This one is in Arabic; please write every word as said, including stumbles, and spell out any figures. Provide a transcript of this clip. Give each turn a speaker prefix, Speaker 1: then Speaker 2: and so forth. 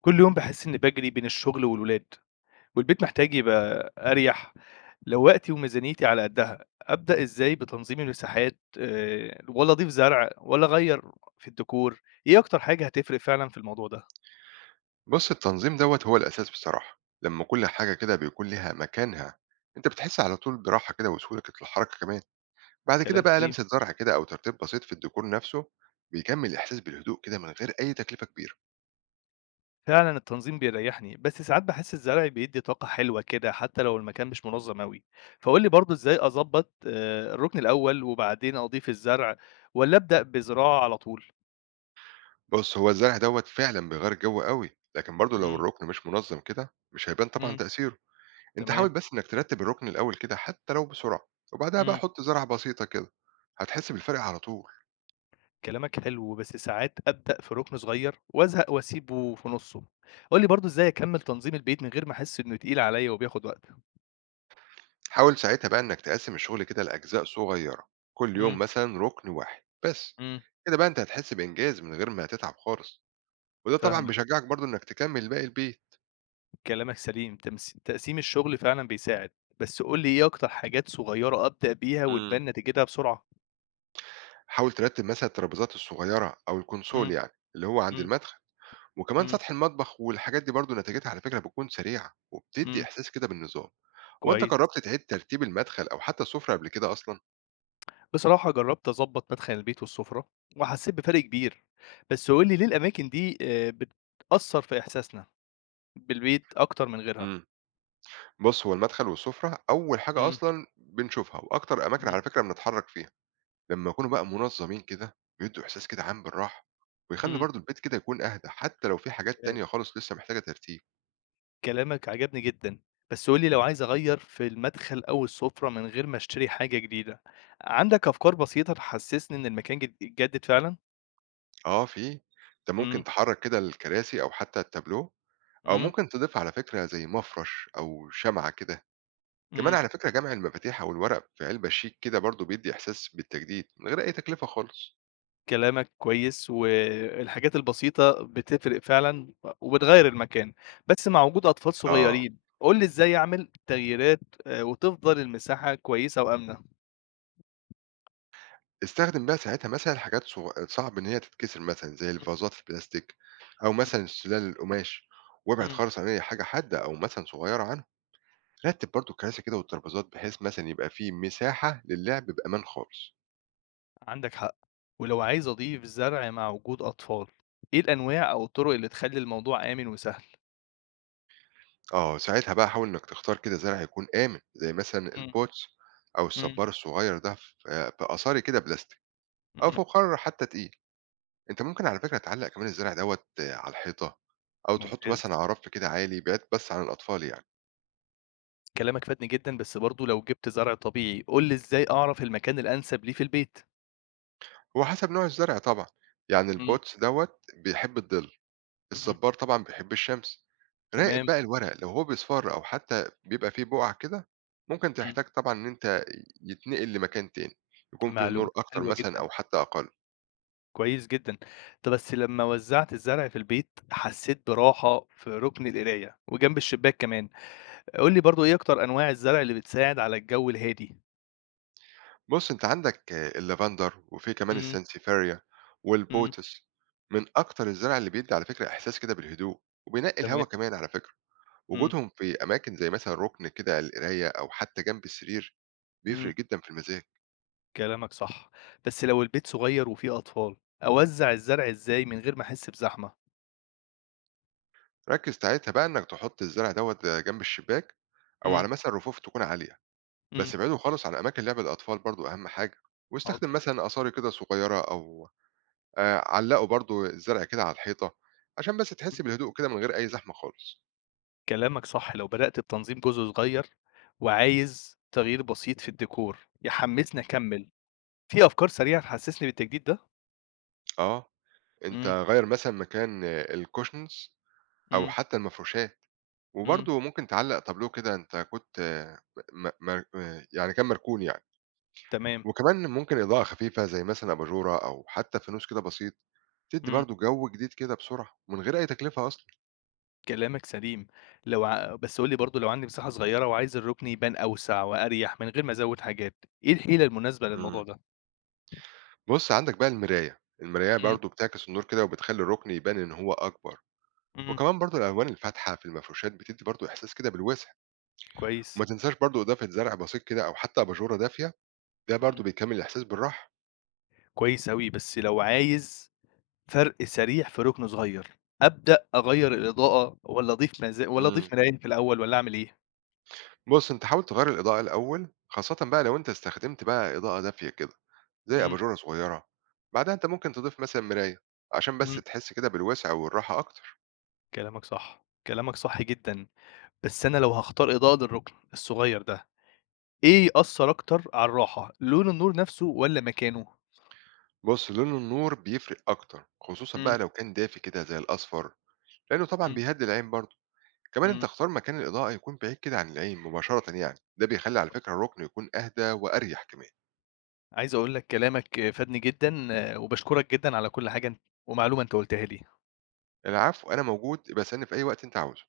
Speaker 1: كل يوم باحس إني باجري بين الشغل والولاد، والبيت محتاج يبقى أريح. لو وقتي وميزانيتي على قدها، أبدأ إزاي بتنظيم المساحات آآ، والّا أضيف زرع والّا أغيّر في الديكور؟ إيه أكتر حاجة هتفرق فعلًا في الموضوع ده؟
Speaker 2: بُص، التنظيم دوّة هو الأساس بصراحة، لمّا كل حاجة كده بيكون ليها مكانها، أنت بتحس على طول براحة كده وسهولة الحركة كمان، بعد كده
Speaker 1: كلام
Speaker 2: بقى
Speaker 1: سليم.
Speaker 2: لمسة زرع كده أو ترتيب بسيط في الديكور نفسه، بيكمّل الإحساس بالهدوء كده من غير أي تكلفة كبيرة.
Speaker 1: فعلًا التنظيم بيريحني، بس ساعات باحس الزرع بيدّي طاقة حلوة كده حتى لو المكان مش منظم أوي. فقُل لي برضه إزاي أضبّط آآ، الركن الأول وبعدين أضيف الزرع والّا أبدأ بزراعة على طول؟
Speaker 2: بُص، هو الزرع دوّة فعلًا بيغيّر الجو أوي، لكن برضه لو
Speaker 1: إمم،
Speaker 2: الرُكن مش منظم كده، مش هيبان طبعًا
Speaker 1: إمم،
Speaker 2: تأثيره. أنت حاول
Speaker 1: تمام،
Speaker 2: بس إنك ترتب الرُكن الأول كده حتى لو بسرعة، وبعدها بقى
Speaker 1: إمم.
Speaker 2: حُط زرعة بسيطة كده، هتحس بالفرق على طول.
Speaker 1: كلامك حلو، بس ساعات أبدأ في رُكن صغير وأزهق وأسيبه في نُصّه. قُل لي برضه إزاي أكمّل تنظيم البيت من غير ما أحس إنه تقيل عليّا وبياخد وقت؟
Speaker 2: حاول ساعتها بقى انك تقسم الشغل كده لاجزاء صغيره، كل
Speaker 1: إمم،
Speaker 2: يوم مثلا ركن واحد بس،
Speaker 1: إمم،
Speaker 2: كده بقى انت هتحس بانجاز من غير ما تتعب خالص، وده طبعا
Speaker 1: فاهمك،
Speaker 2: بيشجعك برضو انك تكمل باقي البيت.
Speaker 1: كلامك سليم، تمس تقسيم الشغل فعلًا بيساعد، بس قُل لي إيه أكتر حاجات صغيرة أبدأ بيها
Speaker 2: امم
Speaker 1: وتبان نتيجتها بسرعة؟
Speaker 2: حاول ترتب مثلا الترابيزات الصغيره او الكونسول،
Speaker 1: إمم،
Speaker 2: يعني اللي هو عند
Speaker 1: إمم،
Speaker 2: المدخل، وكمان
Speaker 1: إمم،
Speaker 2: سطح المطبخ والحاجات دي، برضو نتيجتها على فكره بتكون سريعه وبتدي
Speaker 1: إمم،
Speaker 2: احساس كده بالنظام. هو انت
Speaker 1: كويس.
Speaker 2: جربت تعيد ترتيب المدخل او حتى السفره قبل كده اصلا؟
Speaker 1: بصراحة جرّبت أضبّط مدخل البيت والسفرة وحسّيت بفرق كبير، بس قُل لي ليه الأماكن دي آآ بتأثّر في إحساسنا بالبيت أكتر من غيرها؟
Speaker 2: امم بص، هو المدخل والسفره اول حاجه
Speaker 1: إمم،
Speaker 2: اصلا بنشوفها، واكتر اماكن
Speaker 1: إمم.
Speaker 2: على فكره بنتحرك فيها. لمّا يكونوا بقى منظمين كده، بيدّوا إحساس كده عام بالراحة، ويخلّوا
Speaker 1: إمم،
Speaker 2: برضه البيت كده يكون أهدى، حتى لو في حاجات
Speaker 1: تمام،
Speaker 2: تانية خالص لسه محتاجة ترتيب.
Speaker 1: كلامك عجبني جدًا، بس قُل لي لو عايز أغيّر في المدخل أو السفرة من غير ما أشتري حاجة جديدة، عندك أفكار بسيطة تحسسني إن المكان جد اتجدد فعلًا؟
Speaker 2: آه في، أنت
Speaker 1: إمم،
Speaker 2: ممكن تحرّك كده الكراسي أو حتى التابلوه، أو
Speaker 1: إمم،
Speaker 2: ممكن تضيف على فكرة زي مفرش أو شمعة كده. كمان
Speaker 1: إمم،
Speaker 2: على فكرة جمع المفاتيح أو الورق في علبة شيك كده برضه بيدّي إحساس بالتجديد من غير أي تكلفة خالص.
Speaker 1: كلامك كويس، والحاجات البسيطة بتفرق فعلًا وبتغيّر المكان، بس مع وجود أطفال
Speaker 2: آه،
Speaker 1: صغيرين، قُل لي إزاي أعمل تغييرات آآ وتفضل المساحة كويسة وآمنة؟
Speaker 2: استخدم بقى ساعتها مثلًا حاجات صغ صعب إن هي تتكسر، مثلًا زي
Speaker 1: إمم،
Speaker 2: الفازات البلاستيك، أو
Speaker 1: إمم،
Speaker 2: مثلًا السلال القماش، وابعد
Speaker 1: إمم.
Speaker 2: خالص عن أي حاجة حادة أو مثلًا صغيرة عنهم. رتب برضو الكراسي كده والترابيزات بحيث مثلا يبقى فيه مساحة للعب بأمان خالص.
Speaker 1: عندك حق، ولو عايز أضيف زرع مع وجود أطفال، إيه الأنواع أو الطرق اللي تخلي الموضوع آمن وسهل؟
Speaker 2: اه ساعتها بقى حاول انك تختار كده زرع يكون آمن، زي مثلا
Speaker 1: مم.
Speaker 2: البوتس او
Speaker 1: مم.
Speaker 2: الصبار الصغير ده، في في قصاري كده بلاستيك او
Speaker 1: مم.
Speaker 2: فخار حتى تقيل. انت ممكن على فكرة تعلق كمان الزرع دوت آه، على الحيطة، او تحطه مثلا
Speaker 1: ممتاز،
Speaker 2: على رف كده عالي، بعيد بس عن الاطفال يعني.
Speaker 1: كلامك فادني جدا، بس برضو لو جبت زرع طبيعي قول لي إزاي أعرف المكان الأنسب ليه في البيت؟
Speaker 2: هو حسب نوع الزرع طبعا، يعني
Speaker 1: مم.
Speaker 2: البوتس دوت بيحب الظل،
Speaker 1: مم.
Speaker 2: الصبّار طبعًا بيحب الشمس، راقب
Speaker 1: تمام.
Speaker 2: بقى الورق لو هو بيصفر أو حتى بيبقى فيه بُقع كده، ممكن
Speaker 1: مم.
Speaker 2: تحتاج طبعًا إن أنت يتنقل لمكان تاني، يكون فيه
Speaker 1: معلومة
Speaker 2: نور أكتر
Speaker 1: حلوة
Speaker 2: مثلًا
Speaker 1: جدا.
Speaker 2: أو حتى أقل.
Speaker 1: كويس جدا. طب بس لما وزعت الزرع في البيت حسيت براحة في ركن القراية وجنب الشباك كمان، قول لي برضو إيه أكتر أنواع الزرع اللي بتساعد على الجو الهادي؟
Speaker 2: بُص أنت عندك آه، اللافندر وفي كمان
Speaker 1: مم.
Speaker 2: السانسيفيريا
Speaker 1: مم.
Speaker 2: والبوتس، من أكتر الزرع اللي بيدّي على فكرة إحساس كده بالهدوء، وبينقّي
Speaker 1: تمام.
Speaker 2: الهوا كمان على فكرة.
Speaker 1: مم.
Speaker 2: وجودهم في أماكن زي مثلًا رُكن كده على القراية أو حتى جنب السرير
Speaker 1: إمم،
Speaker 2: بيفرق جدًا في المزاج.
Speaker 1: كلامك صح، بس لو البيت صغير وفيه أطفال، أوزّع الزرع إزاي من غير ما أحس بزحمة؟
Speaker 2: ركّز ساعتها بقى إنّك تحُط الزرع دوّة جنب الشباك أو
Speaker 1: إمم،
Speaker 2: على مثلًا رفوف تكون عالية،
Speaker 1: إمم،
Speaker 2: بس ابعده خالص عن أماكن لعب الأطفال برضه أهَم حاجة،
Speaker 1: حاضر،
Speaker 2: واستخدم مثلًا أصاري كده صغيّرة، أو آآ علّقه برضه الزرع كده على الحيطة، عشان بس
Speaker 1: إمم،
Speaker 2: تحس بالهدوء كده من غير أي زحمة خالص.
Speaker 1: كلامك صح، لو بدأت بتنظيم جزء صغير وعايز تغيير بسيط في الديكور يحمّسني أكمّل، في أفكار سريعة تحسّسني بالتجديد ده؟
Speaker 2: آه، أنت
Speaker 1: إمم،
Speaker 2: غيّر مثلًا مكان الcushions أو
Speaker 1: إمم،
Speaker 2: حتّى المفروشات،
Speaker 1: إمم،
Speaker 2: وبرضه ممكن تعلّق تابلوه كده أنت كنت آه، م م آه، يعني كان مركون يعني،
Speaker 1: تمام،
Speaker 2: وكمان ممكن إضاءة خفيفة زي مثلًا أباجورة أو حتّى فانوس كده بسيط، بتدّي
Speaker 1: إمم،
Speaker 2: برضه جو جديد كده بسرعة، من غير أي تكلفة أصلًا.
Speaker 1: كلامك سليم، لو ع بس قُل لي برضه لو عندي مساحة صغيرة وعايز الركن يبان أوسع وأريح من غير ما أزوّد حاجات، إيه الحيلة المناسبة للموضوع
Speaker 2: إمم.
Speaker 1: ده؟
Speaker 2: بُص عندك بقى المراية، المراية
Speaker 1: إمم،
Speaker 2: برضه بتعكس النور كده وبتخلّي الركن يبان إن هو أكبر،
Speaker 1: إمم،
Speaker 2: وكمان برضه الألوان الفاتحة في المفروشات بتدّي برضه إحساس كده بالوسع،
Speaker 1: كويس،
Speaker 2: وما تنساش برضه إضافة زرع بسيط كده أو حتى أباجورة دافية، ده
Speaker 1: إمم.
Speaker 2: برضه بيكمّل الإحساس بالراحة.
Speaker 1: كويس أوي، بس لو عايز فرْق سريع في رُكن صغير، أبدأ أغيّر الإضاءة والّا أضيف مزا والّا
Speaker 2: إمم.
Speaker 1: أضيف مرايات في الأول والّا أعمل إيه؟
Speaker 2: بُص أنت حاول تغيّر الإضاءة الأول، خاصةً بقى لو أنت استخدمت بقى إضاءة دافية كده، زي
Speaker 1: إمم،
Speaker 2: أباجورة صغيرة، بعدها أنت ممكن تضيف مثلًا مراية، عشان بس
Speaker 1: إمم،
Speaker 2: تحس كده بالوسع والراحة أكتر.
Speaker 1: كلامك صح، كلامك صح جدًا، بس أنا لو هاختار إضاءة للرُكن الصغير ده، إيه يأثّر أكتر على الراحة، لون النور نَفْسه والّا مكانه؟
Speaker 2: بُص، لون النور بيفرق أكتر، خصوصًا
Speaker 1: إمم،
Speaker 2: بقى لو كان دافي كده زي الأصفر، لأنه طبعًا
Speaker 1: إمم،
Speaker 2: بيهدّي العين برضه. كمان أنت
Speaker 1: إمم،
Speaker 2: اختار مكان الإضاءة يكون بعيد كده عن العين مباشرةً يعني، ده بيخلّي على فكرة الركن يكون أهدى وأريح كمان.
Speaker 1: عايز أقول لك كلامك فادني جدًا وباشكرك جدًا على كل حاجة أن ومعلومة أنت قُلتها لي.
Speaker 2: العفو، أنا موجود، ابقى اسألني في أي وقت أنت عاوزه.